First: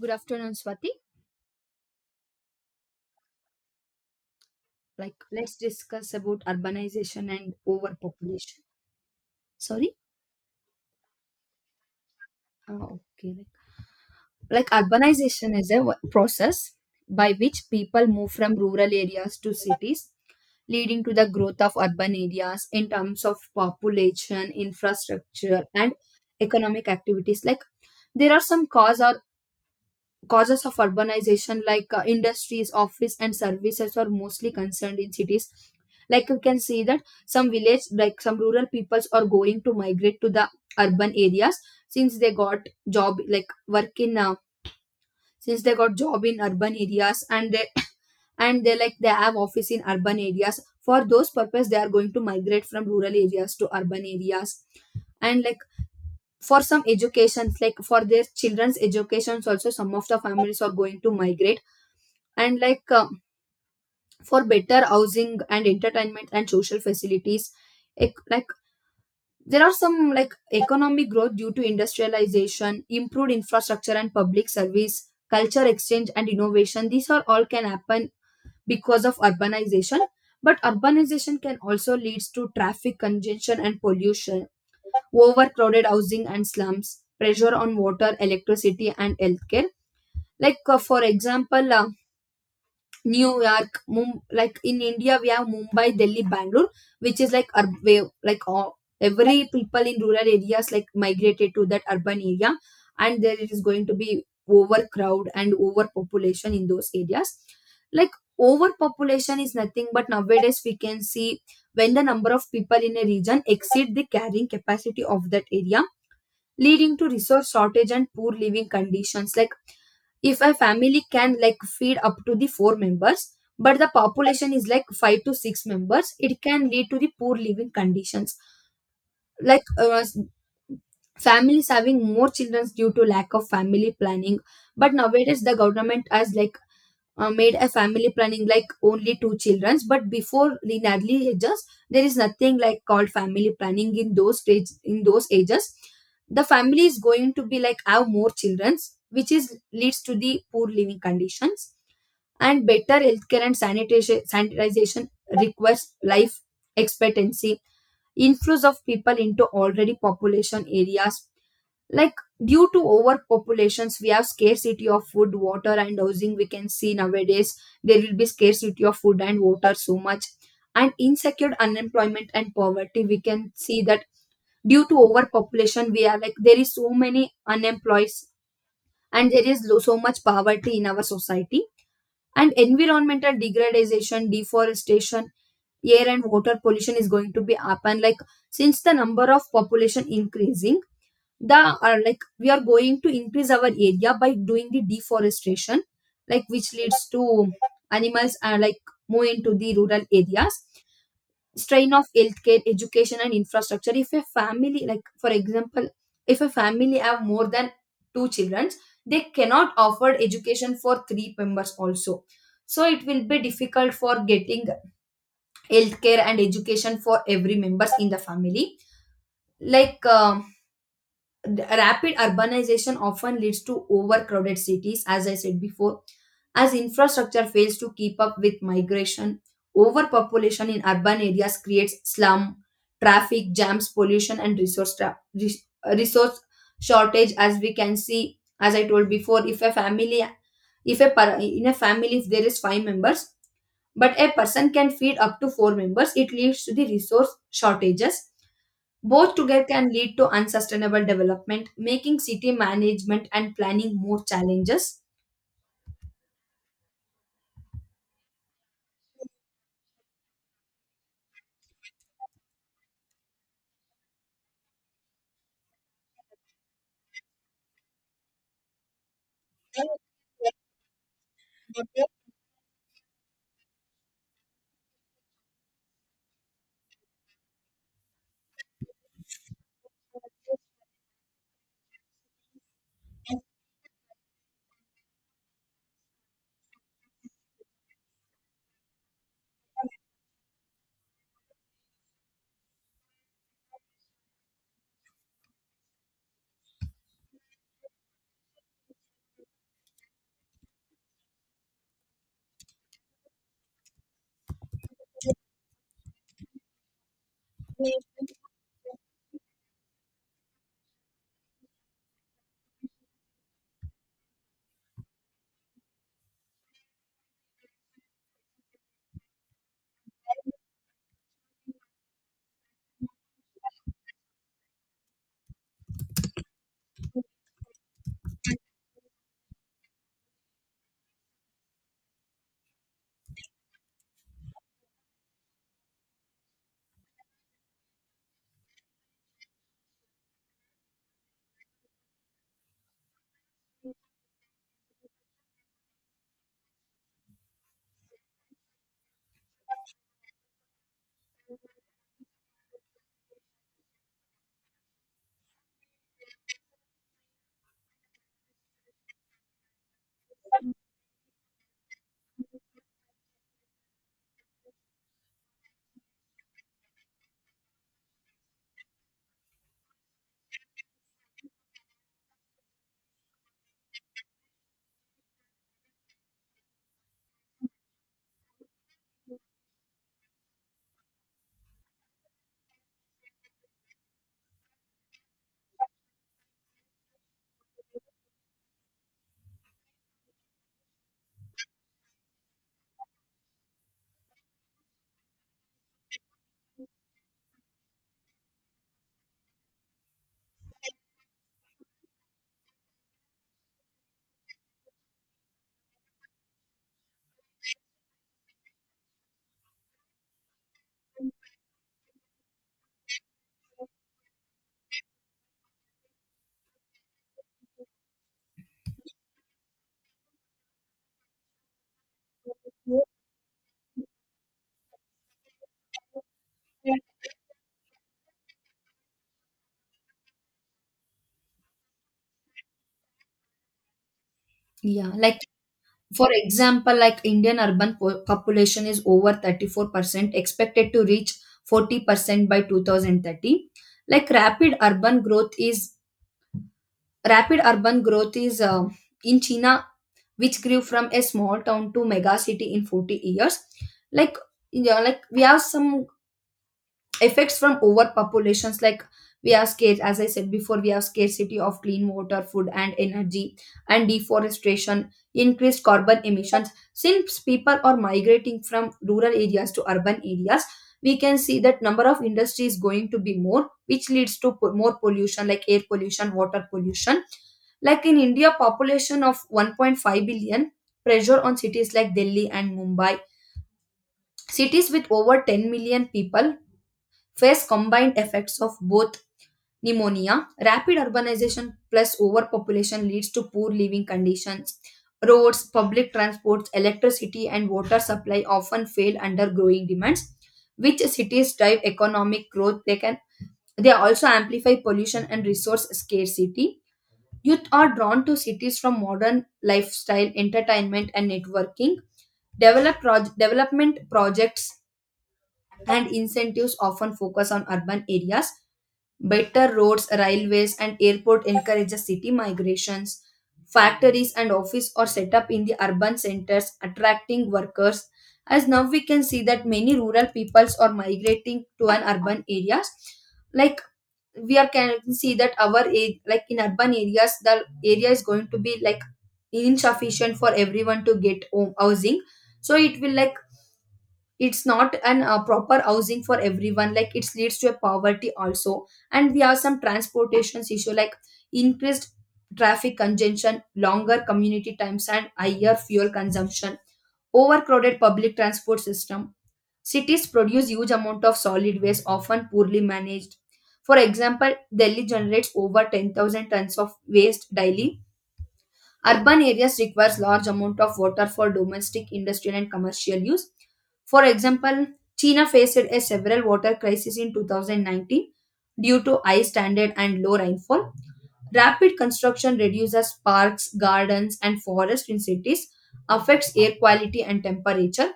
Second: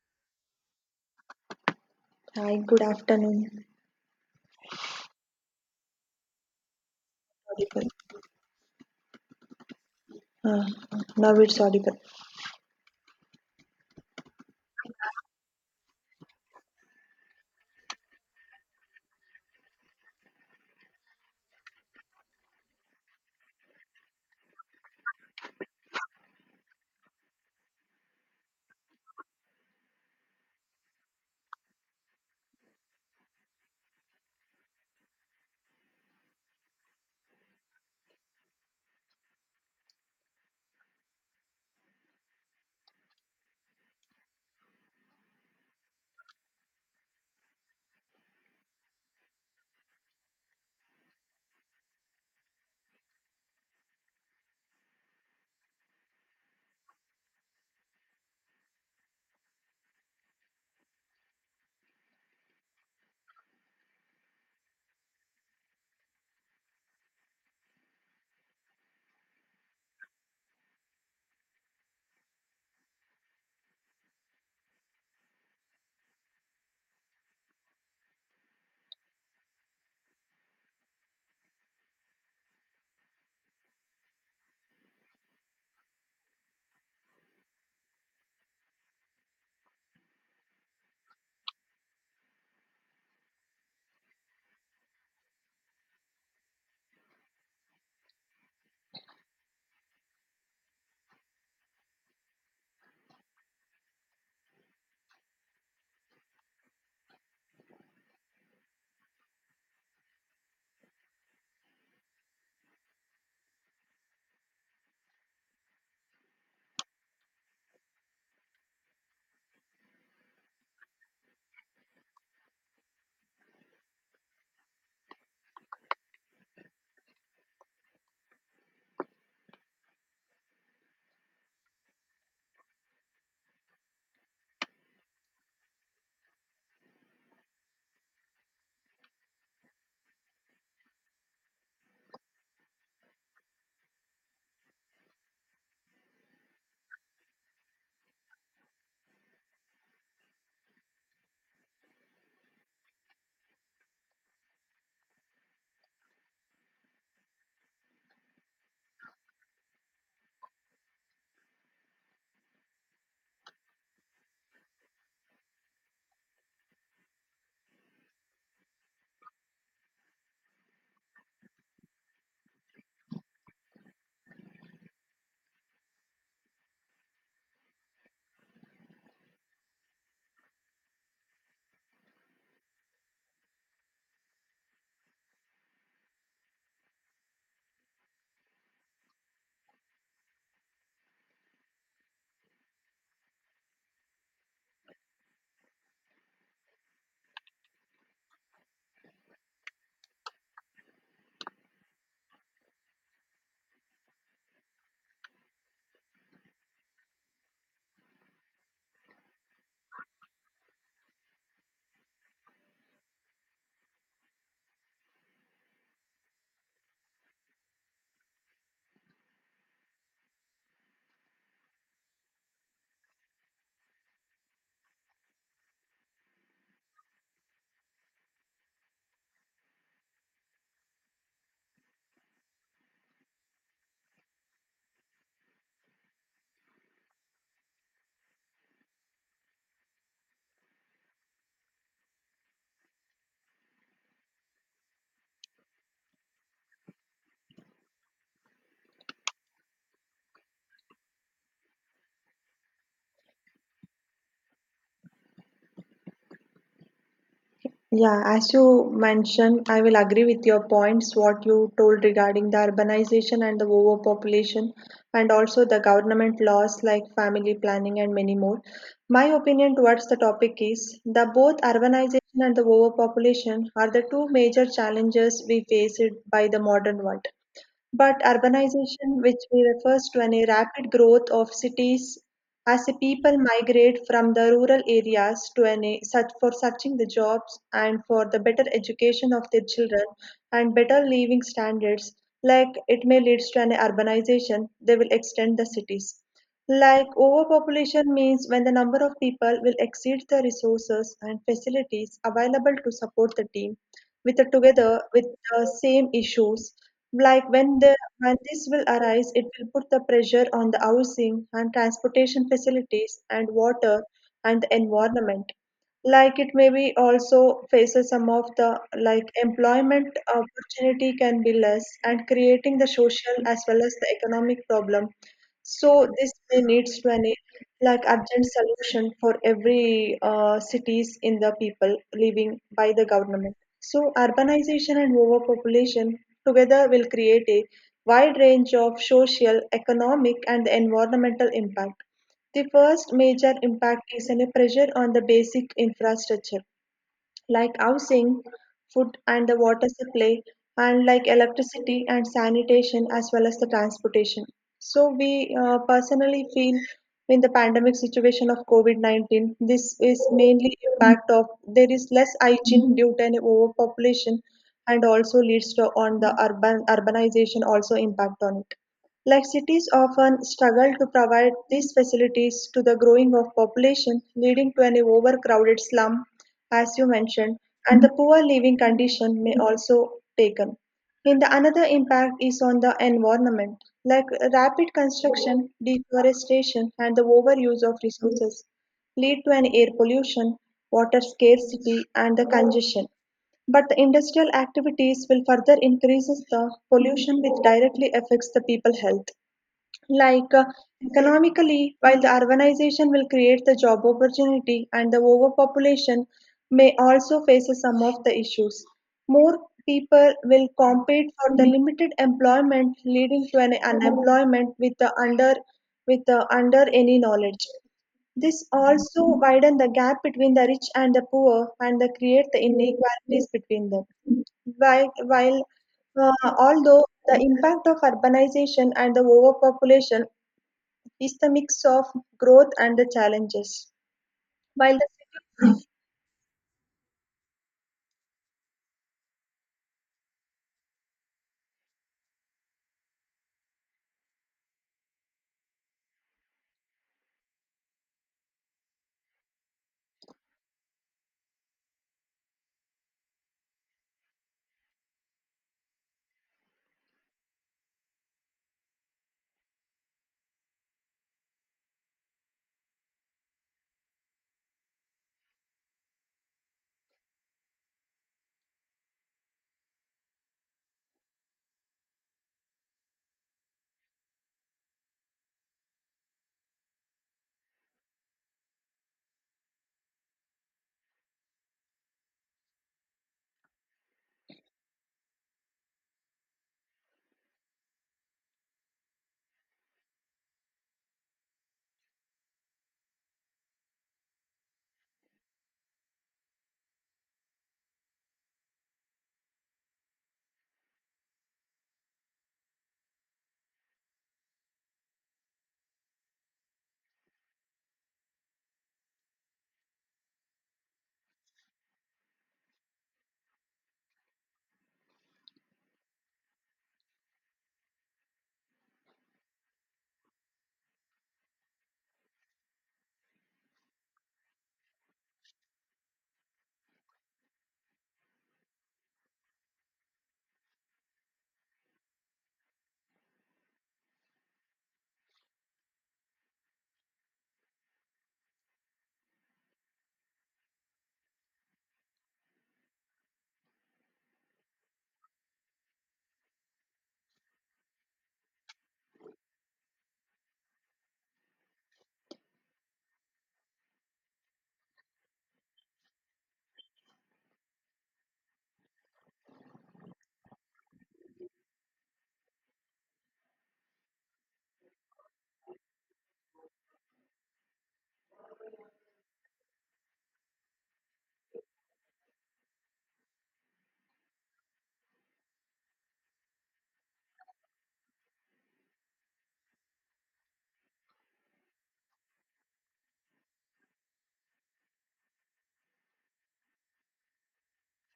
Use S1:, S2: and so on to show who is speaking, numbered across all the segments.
S1: Good afternoon, Swati.
S2: Hi, good afternoon.
S1: Let's discuss about urbanization and
S2: Audible.
S1: overpopulation. Sorry?
S2: Uh, Now it's audible.
S1: Oh, okay. Urbanization is a process by which people move from rural areas to cities, leading to the growth of urban areas in terms of population, infrastructure, and economic activities. There are some causes of urbanization like industries, office, and services are mostly concerned in cities. Like you can see that some village, like some rural peoples, are going to migrate to the urban areas since they got job, like work since they got job in urban areas, and they and they have office in urban areas. For those purpose, they are going to migrate from rural areas to urban areas, and like for some educations like for their children's educations also some of the families are going to migrate and for better housing and entertainment and social facilities like there are some like economic growth due to industrialization, improved infrastructure and public service, culture exchange and innovation. These are all can happen because of urbanization, but urbanization can also leads to traffic congestion and pollution, overcrowded housing and slums, pressure on water, electricity, and healthcare. For example, New York, like in India, we have Mumbai, Delhi, Bangalore, which is like like all, every people in rural areas like migrated to that urban area, and there it is going to be overcrowd and overpopulation in those areas. Like overpopulation is nothing but nowadays we can see when the number of people in a region exceed the carrying capacity of that area, leading to resource shortage and poor living conditions. Like if a family can like feed up to the four members, but the population is like five to six members, it can lead to the poor living conditions. like uh, families having more children due to lack of family planning, but nowadays the government has made a family planning like only two childrens. But before the Natalie ages, there is nothing like called family planning in those stage, in those ages the family is going to be like have more childrens, which is leads to the poor living conditions. And better healthcare and sanitation, sanitization requires life expectancy, inflows of people into already population areas. Like due to overpopulations, we have scarcity of food, water, and housing. We can see nowadays there will be scarcity of food and water so much, and insecure unemployment and poverty. We can see that due to overpopulation we are like there is so many unemployed, and there is so much poverty in our society. And environmental degradation, deforestation, air and water pollution is going to be up, and like since the number of population increasing, the like we are going to increase our area by doing the deforestation, like which leads to animals move into the rural areas. Strain of healthcare, education, and infrastructure. If a family, like for example, if a family have more than two children, they cannot afford education for three members also, so it will be difficult for getting healthcare and education for every members in the family. like um, the rapid urbanization often leads to overcrowded cities, as I said before, as infrastructure fails to keep up with migration. Overpopulation in urban areas creates slum, traffic jams, pollution, and resource shortage. As we can see, as I told before, if a family, if a per- in a family, if there is five members, but a person can feed up to four members, it leads to the resource shortages. Both together can lead to unsustainable development, making city management and planning more challenges.
S2: Yeah, as you mentioned, I will agree with your points, what you told regarding the urbanization and the overpopulation, and also the government laws like family planning and many more. My opinion towards the topic is the both urbanization and the overpopulation are the two major challenges we face it by the modern world. But urbanization, which we refers to any rapid growth of cities as the people migrate from the rural areas to any such for searching the jobs and for the better education of their children and better living standards, like it may lead to an urbanization, they will extend the cities. Like overpopulation means when the number of people will exceed the resources and facilities available to support the team with the together with the same issues like when the when this will arise it will put the pressure on the housing and transportation facilities and water and the environment, like it maybe also faces some of the like employment opportunity can be less and creating the social as well as the economic problem. So this may needs to an like urgent solution for every cities in the people living by the government. So urbanization and overpopulation together will create a wide range of social, economic, and environmental impact. The first major impact is a pressure on the basic infrastructure like housing, food and the water supply, and like electricity and sanitation as well as the transportation. So we personally feel in the pandemic situation of COVID-19, this is mainly impact of there is less hygiene due to an overpopulation and also leads to on the urban urbanization also impact on it. Like cities often struggle to provide these facilities to the growing of population, leading to an overcrowded slum as you mentioned, and the poor living condition may also taken. And the another impact is on the environment, like rapid construction, deforestation, and the overuse of resources lead to an air pollution, water scarcity, and the congestion. But the industrial activities will further increases the pollution, which directly affects the people health. Like economically, while the urbanization will create the job opportunity and the overpopulation may also face some of the issues. More people will compete for the limited employment, leading to an unemployment with the under any knowledge. This also widen the gap between the rich and the poor and the create the inequalities between them. While although the impact of urbanization and the overpopulation is the mix of growth and the challenges. While the
S1: Yeah, like for example, like Indian urban population is over 34%, expected to reach 40% by 2030. Like rapid urban growth is in China, which grew from a small town to mega city in 40 years. Like yeah, like we have some effects from overpopulations. Like we are scarce, as I said before, we have scarcity of clean water, food, and energy, and deforestation, increased carbon emissions. Since people are migrating from rural areas to urban areas, we can see that number of industries going to be more, which leads to more pollution, like air pollution, water pollution. Like in India, population of 1.5 billion, pressure on cities like Delhi and Mumbai. Cities with over 10 million people face combined effects of both pneumonia. Rapid urbanization plus overpopulation leads to poor living conditions. Roads, public transports, electricity, and water supply often fail under growing demands. Which cities drive economic growth? They also amplify pollution and resource scarcity. Youth are drawn to cities from modern lifestyle, entertainment, and networking. Development projects and incentives often focus on urban areas. Better roads, railways, and airport encourages city migrations. Factories and office are set up in the urban centers, attracting workers. As now we can see that many rural peoples are migrating to an urban areas. Like we are can see that our a- like in urban areas, the area is going to be like insufficient for everyone to get home housing. So it will like it's not an proper housing for everyone, like it leads to a poverty also. And we have some transportation issue, like increased traffic congestion, longer community times, and higher fuel consumption, overcrowded public transport system. Cities produce huge amount of solid waste, often poorly managed. For example, Delhi generates over 10,000 tons of waste daily. Urban areas requires large amount of water for domestic, industrial, and commercial use. For example, China faced a several water crisis in 2019 due to high standard and low rainfall. Rapid construction reduces parks, gardens, and forests in cities, affects air quality and temperature.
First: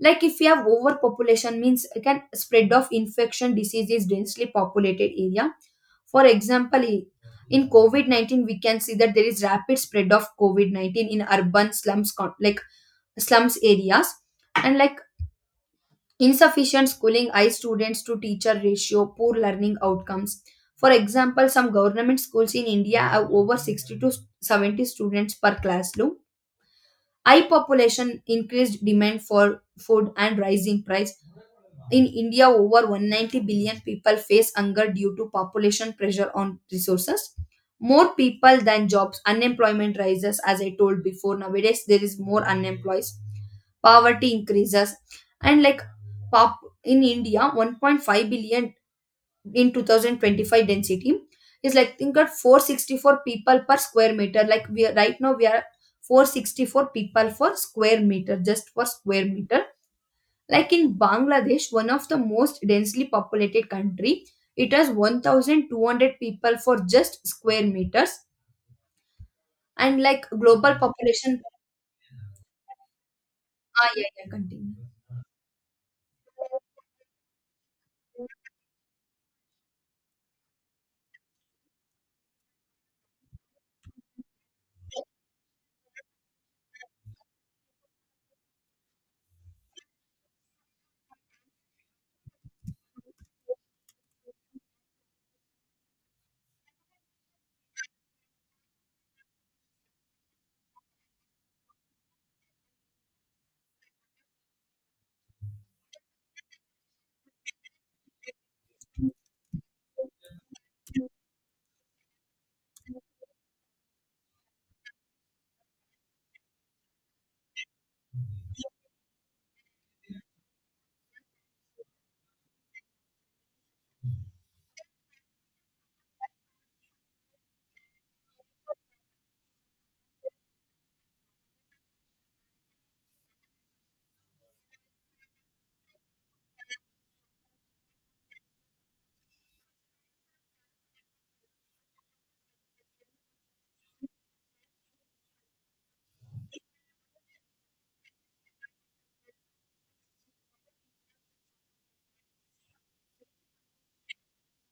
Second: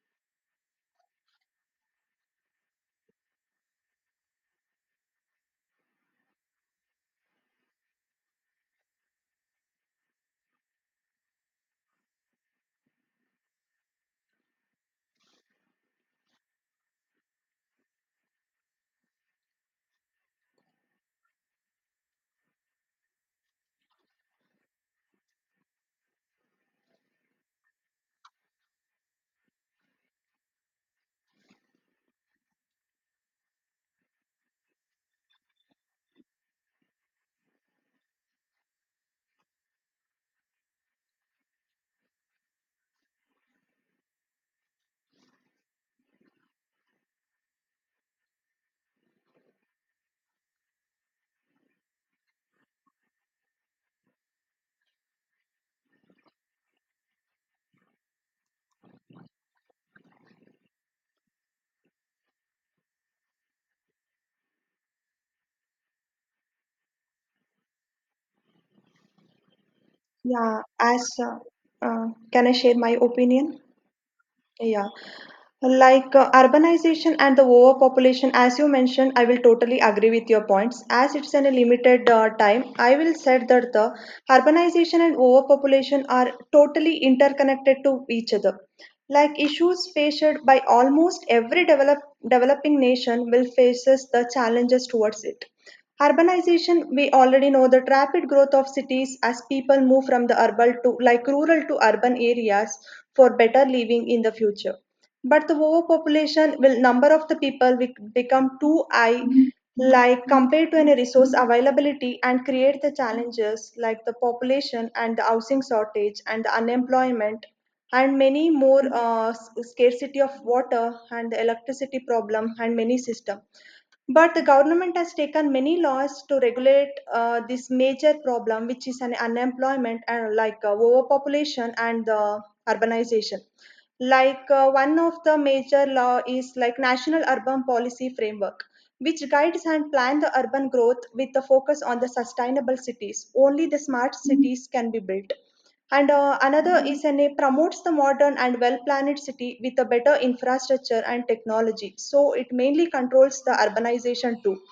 S1: Like if you have overpopulation means it can spread of infection diseases, densely populated area. For example, in COVID-19, we can see that there is rapid spread of COVID-19 in urban slums, like slums areas. And like insufficient schooling, high students to teacher ratio, poor learning outcomes. For example, some government schools in India have over 60 to 70 students per classroom. High population, increased demand for food, and rising price. In India, over 190 billion people face hunger due to population pressure on resources. More people than jobs, unemployment rises, as I told before. Nowadays, there is more unemployed, poverty increases, and like pop in India, 1.5 billion in 2025, density is like think at 464 people per square meter. Like we are, right now, we are 464 people for square meter, just for square meter. Like in Bangladesh, one of the most densely populated country, it has 1,200 people for just square meters, and like
S2: yeah,
S1: global
S2: as
S1: population.
S2: can I share my opinion?
S1: Ah, yeah, yeah, continue.
S2: Yeah. Like urbanization and the overpopulation, as you mentioned, I will totally agree with your points. As it's in a limited time, I will said that the urbanization and overpopulation are totally interconnected to each other. Like issues faced by almost every developing nation will faces the challenges towards it. Urbanization, we already know the rapid growth of cities as people move from the urban to like rural to urban areas for better living in the future, but the overpopulation will number of the people will become too high, like compared to any resource availability and create the challenges like the population and the housing shortage and the unemployment and many more scarcity of water and the electricity problem and many system. But the government has taken many laws to regulate this major problem, which is an unemployment and like overpopulation and the urbanization. Like one of the major law is like National Urban Policy Framework, which guides and plan the urban growth with the focus on the sustainable cities. Only the smart cities can be built, and another is an promotes the modern and well-planned city with a better infrastructure and technology. So it mainly controls the urbanization too.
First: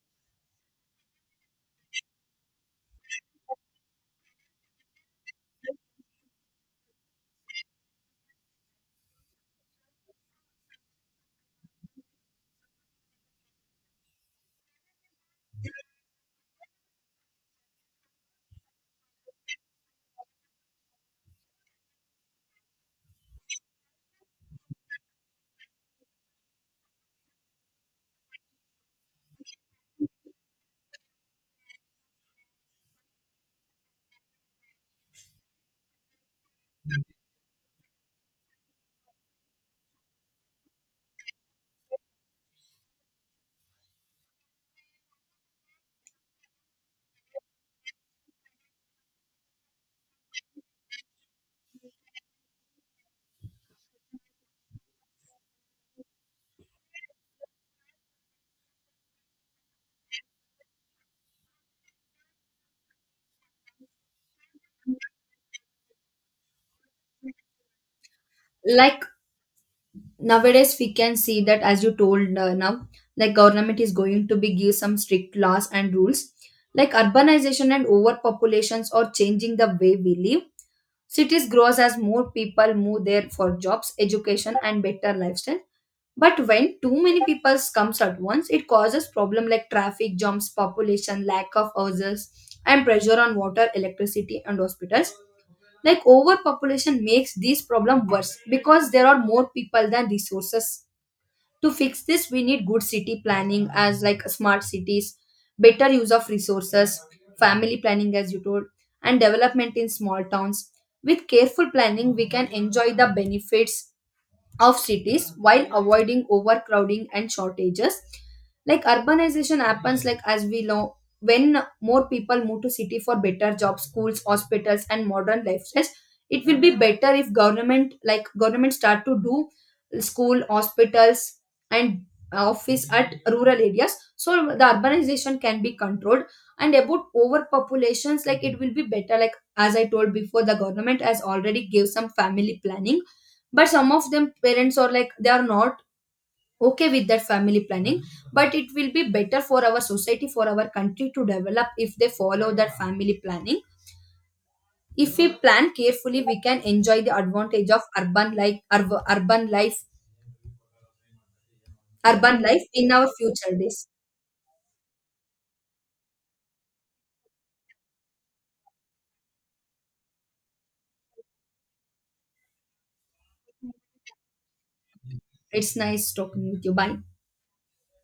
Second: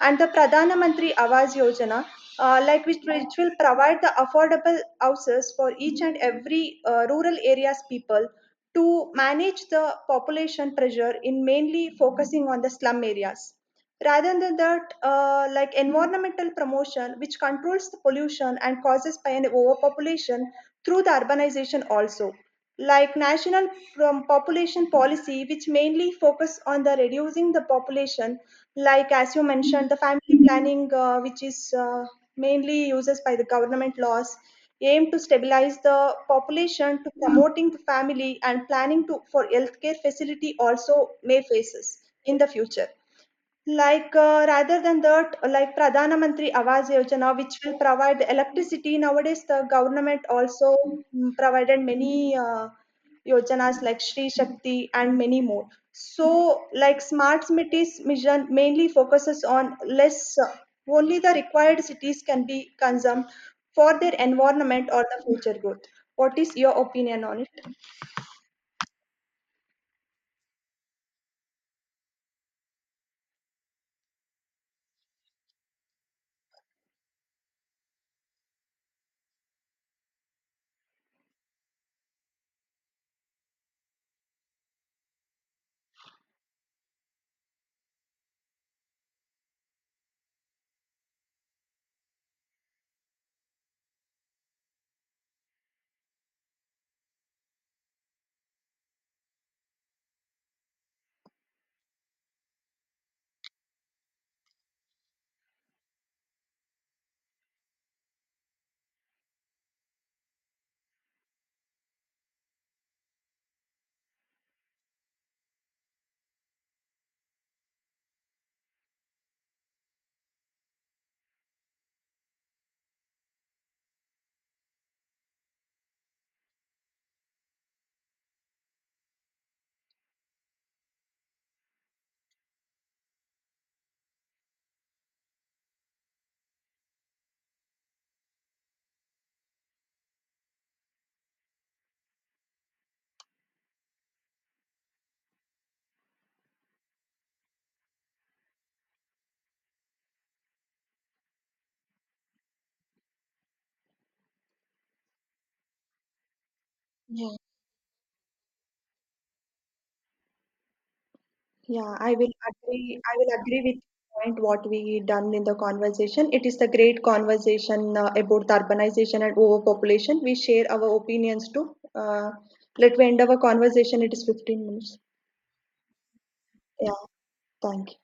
S2: And the Pradhana Mantri Awas Yojana, like which will provide the affordable houses for each and every rural areas people to manage the population pressure in mainly focusing on the slum areas. Rather than that, like environmental promotion, which controls the pollution and causes by an overpopulation through the urbanization also. Like population policy, which mainly focus on the reducing the population, like as you mentioned, the family planning, which is mainly uses by the government laws, aim to stabilize the population to promoting the family and planning to for healthcare facility also may faces in the future. Like, rather than that, like Pradhana Mantri Awas Yojana, which will provide the electricity. Nowadays, the government also provided many yojanas like Shri Shakti and many more. So, like smart cities mission mainly focuses on less, only the required cities can be consumed for their environment or the future growth. What is your opinion on it?
S1: Like nowadays, we can see that as you told now, like government is going to be give some strict laws and rules. Like urbanization and overpopulations are changing the way we live. Cities grows as more people move there for jobs, education, and better lifestyle. But when too many people comes at once, it causes problem like traffic jams, population, lack of houses, and pressure on water, electricity, and hospitals. Like overpopulation makes this problem worse because there are more people than resources. To fix this, we need good city planning as like smart cities, better use of resources, family planning as you told, and development in small towns. With careful planning, we can enjoy the benefits of cities while avoiding overcrowding and shortages. Like urbanization happens like as we know when more people move to city for better jobs, schools, hospitals, and modern lifestyles. It will be better if government start to do school, hospitals, and office at rural areas, so the urbanization can be controlled. And about overpopulations, like it will be better, like as I told before, the government has already gave some family planning, but some of them parents are like they are not okay with that family planning. But it will be better for our society, for our country to develop if they follow that family planning. If we plan carefully, we can enjoy the advantage of urban life. urban life
S2: Yeah, I will
S1: urban life in
S2: agree.
S1: our
S2: I will
S1: future
S2: agree with
S1: days.
S2: the point what we done in the conversation. It is the great conversation about the urbanization and overpopulation. We share our opinions too. Let me end our conversation. It is 15 minutes.
S1: It's nice talking with you,
S2: Yeah,
S1: bye.
S2: thank you.